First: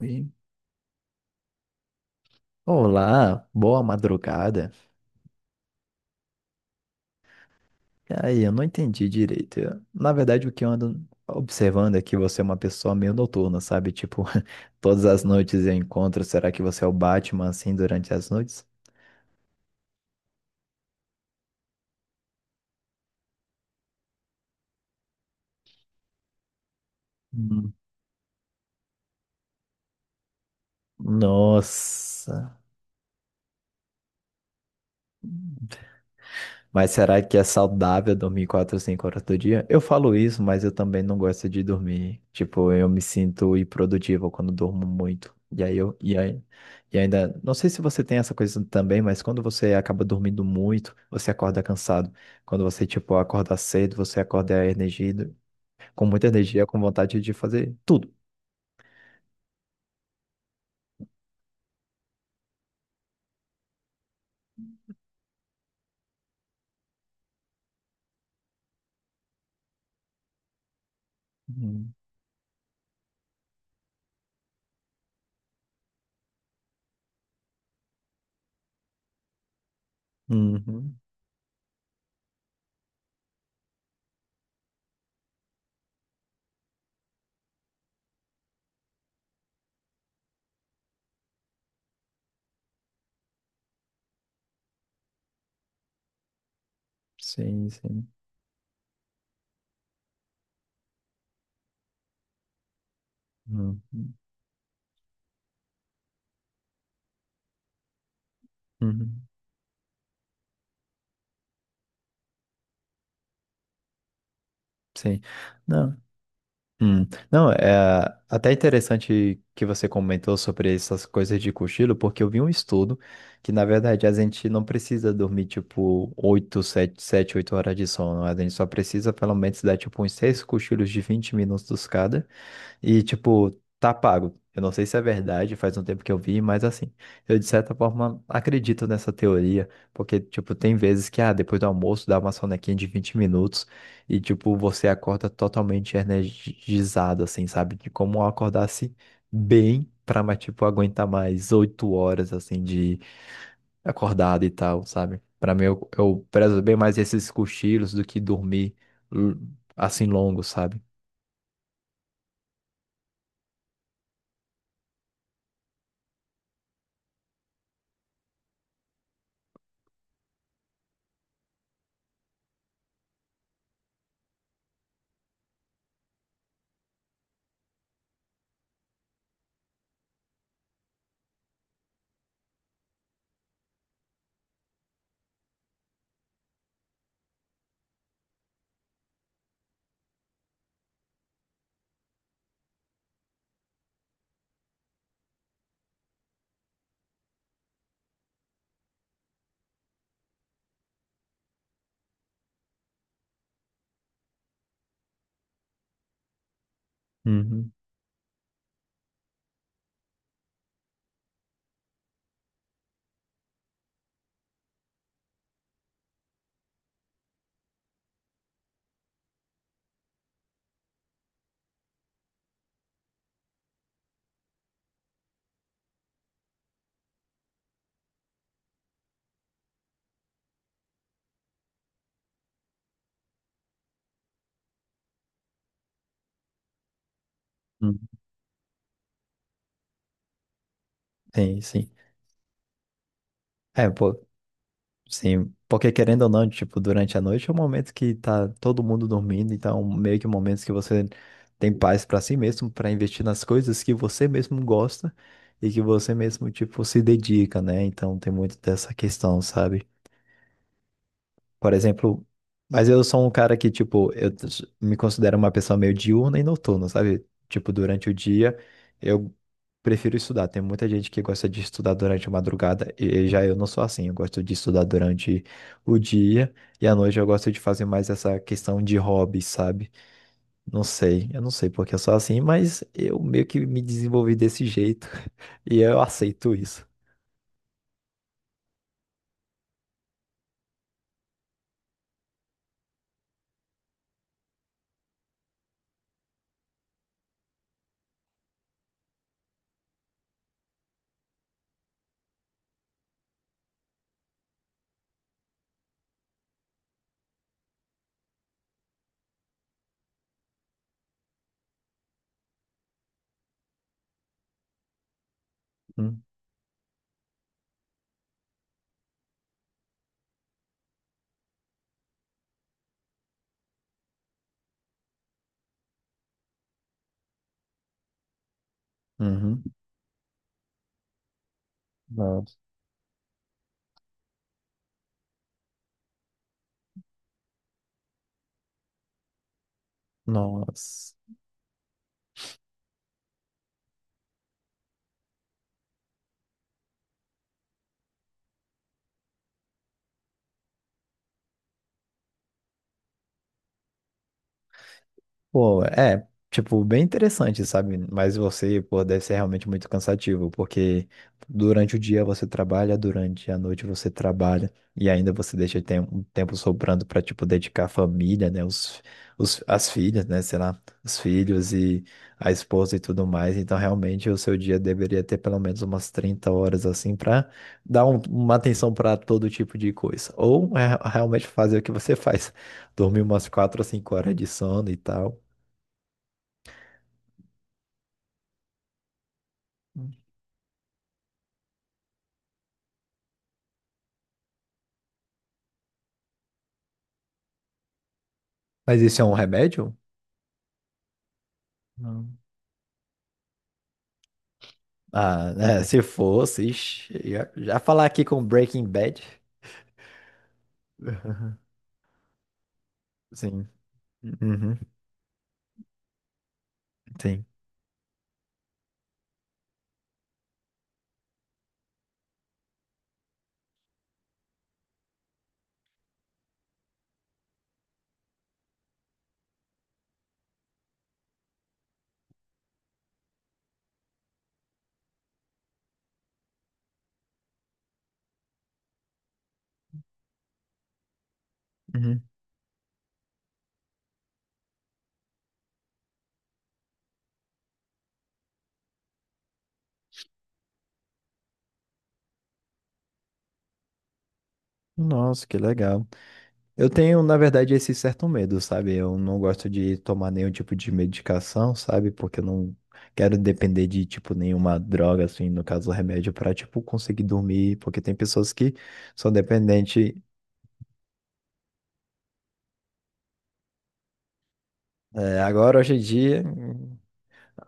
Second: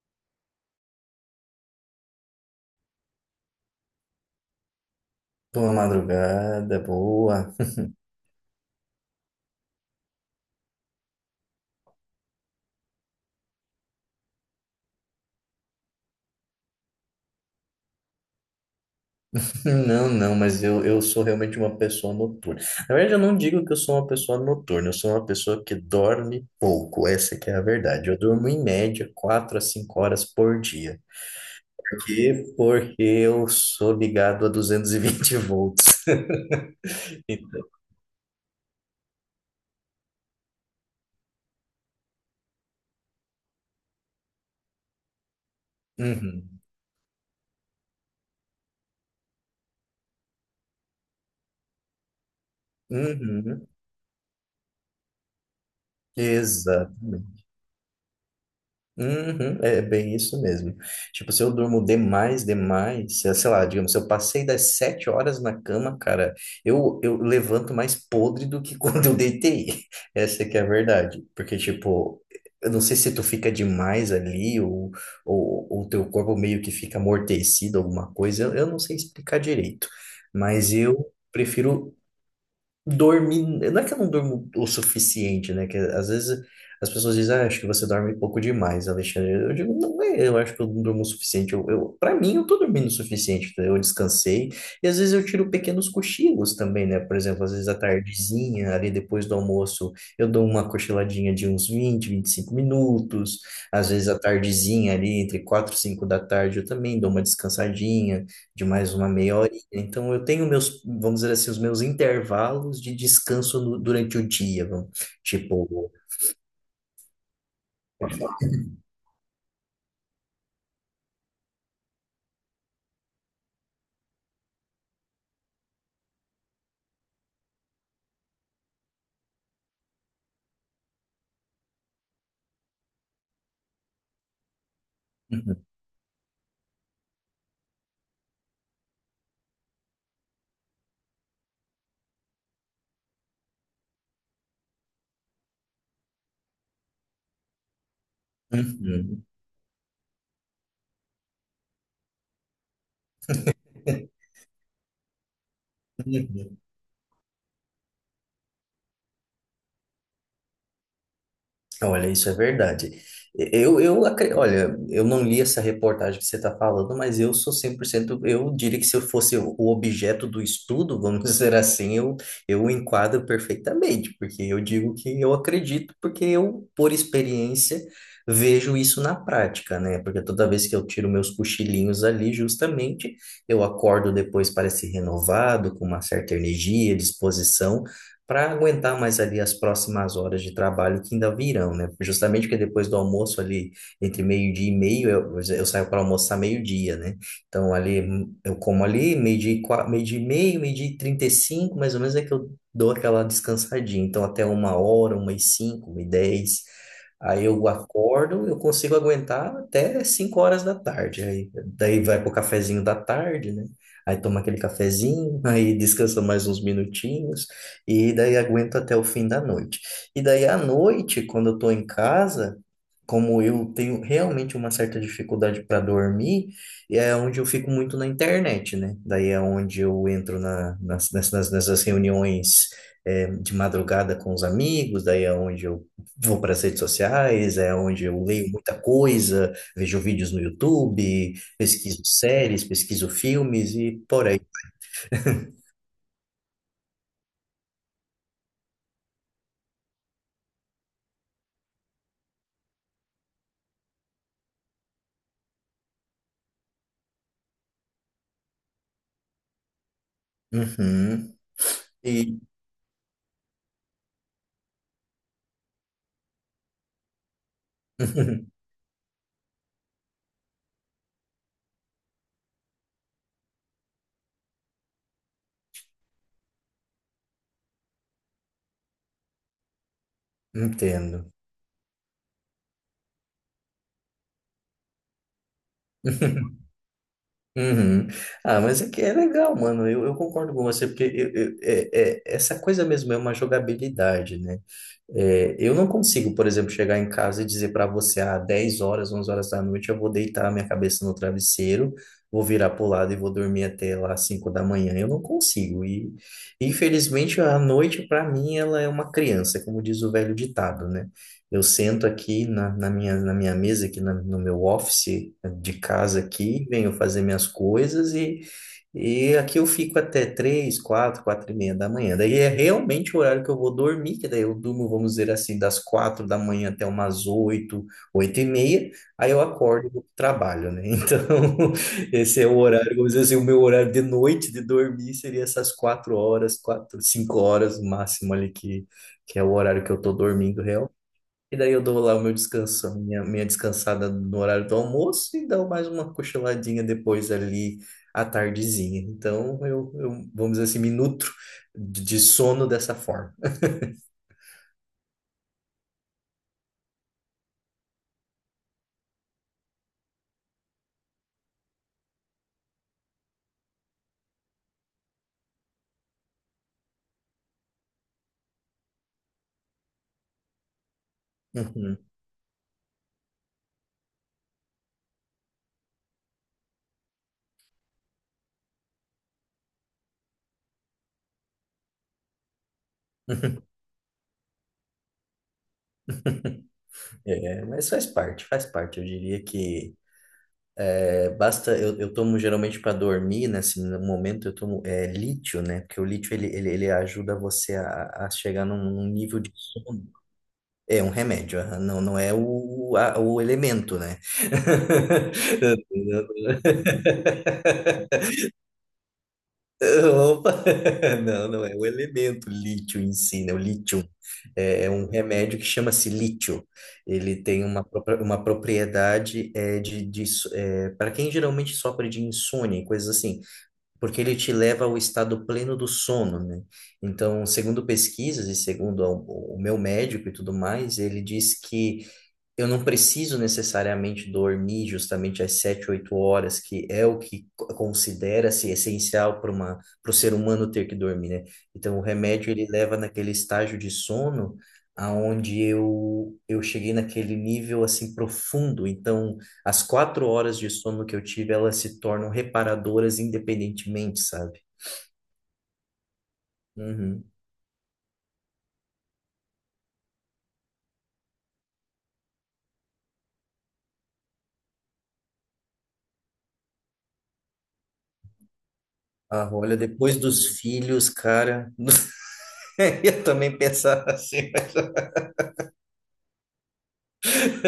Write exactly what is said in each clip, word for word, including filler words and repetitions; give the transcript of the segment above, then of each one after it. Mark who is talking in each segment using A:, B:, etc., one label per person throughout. A: E, olá, boa madrugada.
B: Boa madrugada, boa.
A: E aí, eu não entendi direito. Eu- na verdade, o que eu ando observando é que você é uma pessoa meio noturna, sabe? Tipo, todas as noites eu encontro. Será que você é o Batman assim durante as noites?
B: Não, não, mas eu, eu sou realmente uma pessoa noturna. Na verdade, eu não digo que eu sou uma pessoa noturna, eu sou uma pessoa que dorme pouco, essa que é a
A: Hum.
B: verdade. Eu durmo em média quatro a cinco horas por dia. Por
A: Nossa.
B: quê? Porque eu sou ligado a duzentos e vinte volts.
A: Mas será que é
B: Então,
A: saudável dormir quatro ou cinco horas do dia? Eu falo isso, mas eu também não gosto de dormir. Tipo, eu me sinto improdutivo quando durmo muito. E aí eu, e aí,
B: uhum,
A: e ainda, não sei se você tem essa coisa também, mas quando você acaba dormindo muito, você acorda cansado. Quando você, tipo, acorda
B: uhum,
A: cedo, você acorda energido, com muita energia, com
B: exato.
A: vontade de fazer tudo.
B: Uhum, é bem isso mesmo. Tipo, se eu durmo demais, demais, se- sei lá, digamos, se eu passei das sete horas na cama, cara, eu, eu levanto mais podre do que quando eu deitei. Essa que é a verdade. Porque,
A: Uhum.
B: tipo, eu não sei se tu fica demais ali ou ou ou o teu corpo meio que fica amortecido, alguma coisa, eu, eu não sei explicar direito. Mas
A: Uhum.
B: eu prefiro dormir. Não é que eu não durmo o suficiente, né? Que às vezes as pessoas dizem, ah, acho que você dorme pouco demais, Alexandre. Eu digo, não é, eu acho que eu não durmo o suficiente. Eu, eu, para mim, eu tô dormindo o suficiente. Tá? Eu descansei. E às vezes eu tiro pequenos cochilos também, né? Por exemplo, às vezes
A: Sim,
B: à
A: sim.
B: tardezinha, ali depois do almoço, eu dou uma cochiladinha de uns vinte vinte e cinco minutos.
A: Uhum.
B: Às vezes à tardezinha, ali entre quatro e cinco da tarde, eu também dou uma descansadinha de mais uma
A: Uhum.
B: meia, então, eu tenho meus, vamos dizer assim, os meus intervalos de descanso no- durante o dia, vamos-
A: Sim.
B: tipo.
A: Não. Hum. Não, é até interessante que você comentou sobre essas coisas de cochilo, porque eu vi um estudo que, na verdade, a gente não precisa dormir, tipo, oito sete sete oito horas de sono. A gente só precisa, pelo menos, dar, tipo, uns seis cochilos de vinte minutos cada. E, tipo, tá pago. Eu não sei se é verdade,
B: Uhum,
A: faz um tempo que eu vi, mas assim, eu de certa forma acredito nessa teoria, porque, tipo, tem vezes que, ah, depois do almoço dá uma sonequinha de vinte minutos e, tipo, você acorda totalmente energizado, assim, sabe? De como eu acordasse
B: uhum,
A: bem pra, mas, tipo, aguentar mais oito horas, assim, de acordado e tal, sabe? Pra mim, eu, eu
B: uhum.
A: prezo bem mais esses cochilos do que dormir, l- assim, longo, sabe?
B: Olha, isso é verdade. Eu, eu, acre- olha, eu não li essa reportagem que você está falando, mas eu sou cem por cento. Eu diria que se eu fosse o objeto do estudo, vamos dizer assim, eu, eu enquadro perfeitamente, porque eu digo que eu acredito, porque eu, por experiência, vejo isso na prática, né? Porque toda vez que eu tiro meus cochilinhos ali, justamente, eu acordo depois, parece renovado, com uma certa energia, disposição, para aguentar mais ali as próximas horas de trabalho que ainda virão, né? Justamente porque depois do almoço ali, entre meio-dia e meio, eu, eu saio para almoçar meio-dia, né? Então ali, eu como ali, meio-dia e qua- meio-dia e meio, meio-dia e trinta e cinco, mais ou menos é que eu dou aquela descansadinha. Então até uma hora, uma e cinco, uma e dez. Aí eu
A: Uhum.
B: acordo, eu consigo aguentar até cinco horas da tarde. Aí, daí vai pro cafezinho da tarde, né? Aí toma aquele cafezinho, aí descansa mais uns minutinhos. E daí aguento até o fim da noite. E daí à noite, quando eu tô em casa, como eu tenho realmente uma certa dificuldade para dormir, é onde eu fico muito na internet, né? Daí é onde eu entro na, nas, nessas, nessas reuniões é, de madrugada com os amigos, daí é onde eu vou para as redes sociais, é onde
A: Uhum.
B: eu leio muita coisa, vejo vídeos no YouTube,
A: Sim, sim.
B: pesquiso séries, pesquiso filmes
A: É,
B: e
A: pô,
B: por aí.
A: sim, porque querendo ou não, tipo, durante a noite é um momento que tá todo mundo dormindo, então meio que momentos que você tem paz pra si mesmo, pra investir nas coisas que você mesmo gosta e que você mesmo, tipo, se dedica, né? Então tem muito dessa questão, sabe?
B: Uhum.
A: Por exemplo,
B: E
A: mas eu sou um cara que, tipo, eu t- me considero uma pessoa meio diurna e noturna, sabe? Tipo, durante o dia eu prefiro estudar. Tem muita gente que gosta de estudar durante a madrugada e e já eu não sou assim. Eu gosto de estudar durante o dia e à noite eu gosto de fazer mais essa questão de hobby, sabe? Não
B: Entendo.
A: sei, eu não sei porque eu sou assim, mas eu meio que me desenvolvi desse jeito e eu aceito isso.
B: Uhum. Ah, mas é que é legal, mano. Eu, eu concordo com você, porque eu- eu- é, é- essa coisa mesmo é uma jogabilidade, né? É, eu não consigo, por exemplo, chegar em casa e dizer para você, ah, dez horas, onze horas da noite, eu vou deitar a minha cabeça no travesseiro, vou virar pro lado e vou dormir até lá cinco da manhã. Eu não consigo. E, infelizmente, a noite, para mim, ela é uma criança, como diz o velho ditado, né? Eu sento aqui na, na minha, na minha mesa, aqui na- no meu office de casa
A: Hum.
B: aqui, venho fazer minhas coisas e aqui eu fico até três, quatro, quatro e meia da manhã. Daí é realmente o horário que eu vou dormir, que daí eu durmo, vamos dizer assim, das quatro da manhã até umas oito, oito e meia. Aí eu
A: Uhum.
B: acordo e vou pro trabalho, né? Então, esse é
A: Nossa.
B: o horário, vamos dizer assim, o meu horário de noite de dormir seria essas quatro horas, quatro, cinco horas no máximo ali, que, que é o horário que eu tô dormindo
A: Nossa.
B: e daí eu dou lá o meu descanso, a minha, minha descansada no horário do almoço e dou mais uma cochiladinha depois ali à tardezinha. Então eu, eu vamos dizer assim, me nutro de de sono dessa forma.
A: Pô, é, tipo, bem interessante, sabe? Mas você, pô, deve ser realmente muito cansativo, porque durante o dia você trabalha, durante a noite você trabalha, e ainda você deixa tem- um tempo sobrando pra, tipo, dedicar a família, né? Os, os, as filhas, né? Sei lá, os filhos
B: Uhum.
A: e a esposa e tudo mais. Então, realmente, o seu dia deveria ter pelo menos umas trinta horas, assim, pra dar um- uma atenção pra todo tipo de coisa. Ou é, realmente fazer o que você faz dormir umas quatro ou cinco horas de sono e tal.
B: É, mas faz parte, faz parte. Eu diria que é, basta. Eu, eu tomo geralmente para dormir, né? Assim, no momento eu tomo é, lítio, né? Porque o lítio ele, ele, ele ajuda você a, a chegar num,
A: Mas
B: num
A: isso é um
B: nível de
A: remédio?
B: sono. É um remédio, aham. Não, não
A: Não.
B: é o, a- o elemento, né?
A: Ah, é, se fosse, ixi, já, já falar aqui com Breaking Bad.
B: Opa! Não, não é o elemento lítio em si, né? O
A: Sim.
B: lítio
A: Uhum,
B: é é um remédio que chama-se lítio. Ele
A: sim.
B: tem uma, propra- uma propriedade é, de, de so- é, para quem geralmente sofre de insônia e coisas assim, porque ele te leva ao estado pleno do sono, né? Então, segundo pesquisas e segundo a- o meu médico e tudo mais, ele diz que eu não preciso necessariamente dormir justamente às sete, oito horas, que é o que co- considera-se essencial para uma, para o ser humano ter que dormir, né? Então, o
A: Uhum.
B: remédio ele leva naquele estágio de sono aonde eu eu cheguei naquele nível assim profundo. Então, as quatro horas de sono que eu tive, elas se tornam reparadoras independentemente, sabe?
A: Nossa, que legal. Eu tenho,
B: Uhum.
A: na verdade, esse certo medo, sabe? Eu não gosto de tomar nenhum tipo de medicação, sabe? Porque eu não quero depender de, tipo, nenhuma droga, assim, no caso, remédio, pra, tipo, conseguir dormir. Porque tem pessoas que são
B: Ah, olha,
A: dependentes.
B: depois dos filhos, cara, eu também pensava assim.
A: É, agora, hoje em dia.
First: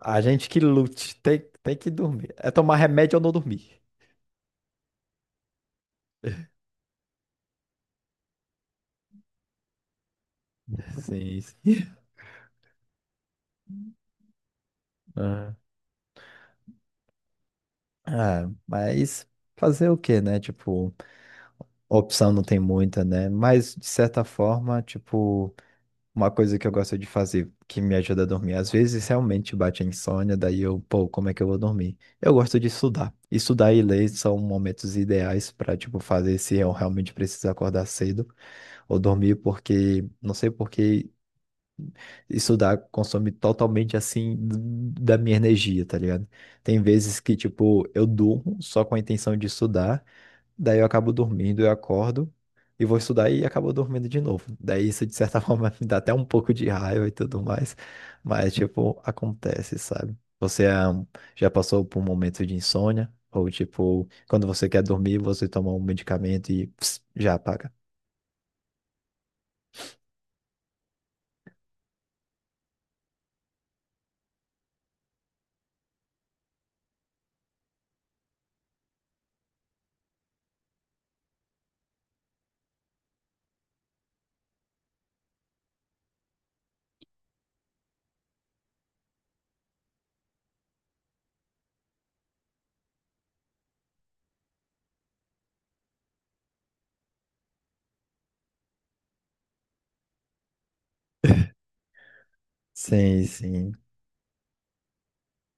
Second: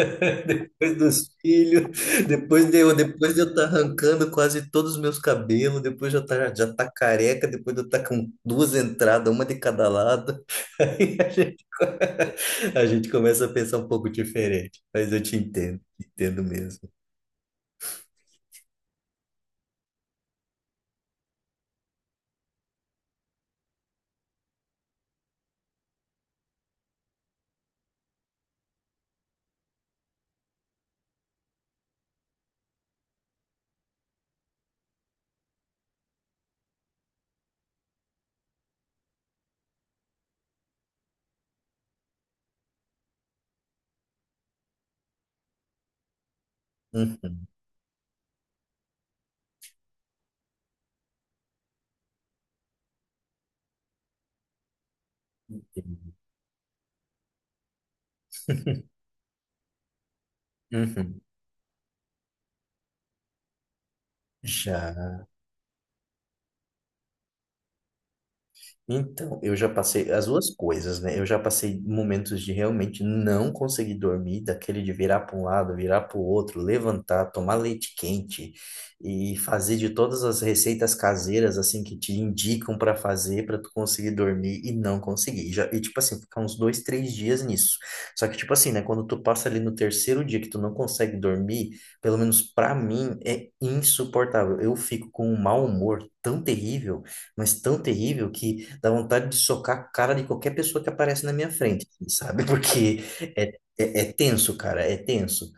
A: A gente que
B: Depois
A: lute,
B: dos
A: tem, tem
B: filhos,
A: que dormir. É
B: depois
A: tomar
B: de eu,
A: remédio ou não
B: depois de eu estar
A: dormir.
B: arrancando quase todos os meus cabelos, depois de eu tá, já tá careca, depois de eu estar com duas entradas, uma de cada lado, aí a
A: Sim, sim.
B: gente, co- a gente começa a pensar um pouco diferente. Mas eu te
A: Ah.
B: entendo, te entendo mesmo.
A: Ah, mas fazer o quê, né? Tipo, opção não tem muita, né? Mas, de certa forma, tipo, uma coisa que eu gosto de fazer que me ajuda a dormir. Às vezes, realmente bate a insônia, daí eu, pô, como é que eu vou dormir? Eu gosto de estudar. Estudar e ler são momentos ideais pra, tipo, fazer se eu realmente preciso acordar cedo ou dormir, porque, não sei por que. Estudar consome totalmente assim da minha energia, tá ligado? Tem vezes que,
B: Uhum,
A: tipo, eu durmo só com a intenção de estudar, daí eu acabo dormindo, eu acordo e vou estudar e acabo dormindo de novo. Daí isso, de certa forma, me dá até
B: entendi.
A: um pouco de raiva e tudo mais, mas, tipo, acontece, sabe? Você ah,
B: Uhum.
A: já passou por um momento de insônia? Ou, tipo, quando você quer
B: Já.
A: dormir, você toma um medicamento e pss, já apaga?
B: Então, eu já passei as duas coisas, né? Eu já passei momentos de realmente não conseguir dormir, daquele de virar para um lado, virar para o outro, levantar, tomar leite quente e fazer de todas as receitas caseiras assim que te indicam para fazer para tu conseguir dormir e não conseguir. E, já, e tipo assim, ficar uns dois, três dias nisso. Só que tipo assim, né? Quando tu passa ali no terceiro dia que tu não consegue dormir, pelo menos para mim é insuportável. Eu fico com um mau humor tão terrível mas tão terrível que dá vontade de socar a cara de qualquer pessoa que aparece na minha frente, assim, sabe? Porque
A: Sim,
B: é,
A: sim,
B: é, é tenso, cara, é tenso.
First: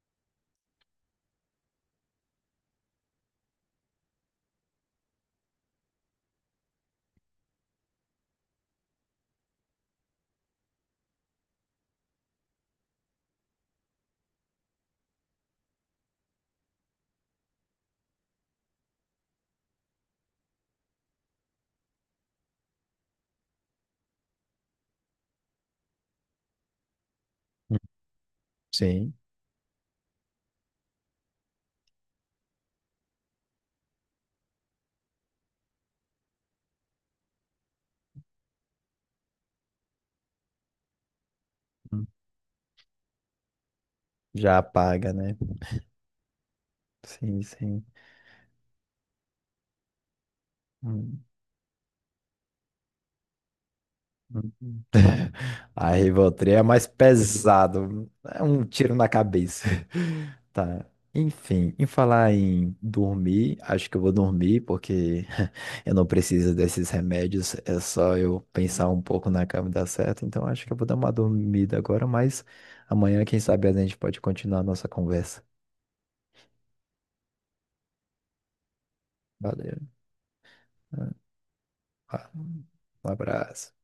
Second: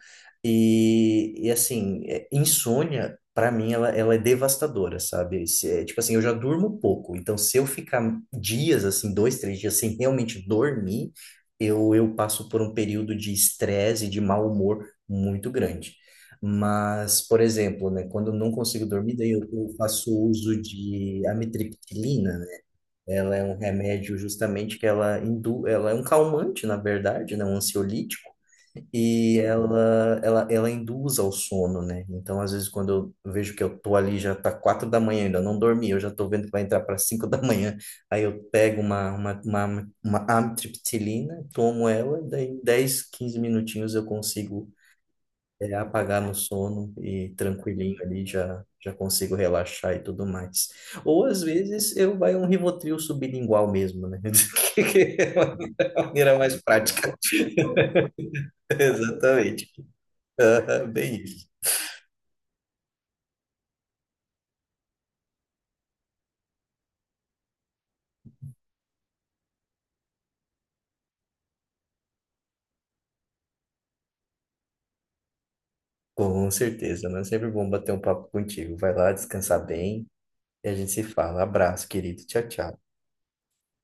B: E, e assim, é- insônia, pra mim, ela, ela é devastadora, sabe? Se- é, tipo assim, eu já durmo pouco, então se eu ficar dias, assim, dois, três dias sem realmente dormir, eu, eu passo por um período de estresse e de mau humor muito grande. Mas, por exemplo, né, quando eu não consigo dormir, daí eu, eu faço uso de amitriptilina, né? Ela é um remédio justamente que ela indu, ela é um calmante, na verdade, né, um ansiolítico,
A: sim,
B: e ela, ela, ela induz ao sono, né? Então, às vezes, quando eu vejo que eu tô ali, já tá quatro da manhã, ainda não dormi, eu já tô vendo que vai entrar para cinco da manhã, aí eu pego uma, uma, uma, uma amitriptilina, tomo ela, daí em dez, quinze minutinhos eu
A: já
B: consigo
A: apaga, né?
B: é apagar no sono e
A: Sim, sim.
B: tranquilinho ali já já consigo relaxar e tudo mais.
A: Hum,
B: Ou às vezes eu vai um Rivotril sublingual mesmo, né?
A: hum,
B: Que é
A: A
B: a maneira
A: Rivotril
B: mais
A: é mais
B: prática.
A: pesado. É um tiro na cabeça.
B: Exatamente.
A: Tá.
B: Aham, bem isso.
A: Enfim, em falar em dormir, acho que eu vou dormir porque eu não preciso desses remédios. É só eu pensar um pouco na cama e dar certo. Então acho que eu vou dar uma dormida agora, mas amanhã, quem sabe, a gente pode continuar a nossa conversa.
B: Com certeza, né, sempre bom bater um papo contigo. Vai lá descansar
A: Valeu.
B: bem e a gente se fala. Abraço, querido.
A: Ah.
B: Tchau,
A: Um
B: tchau.
A: abraço.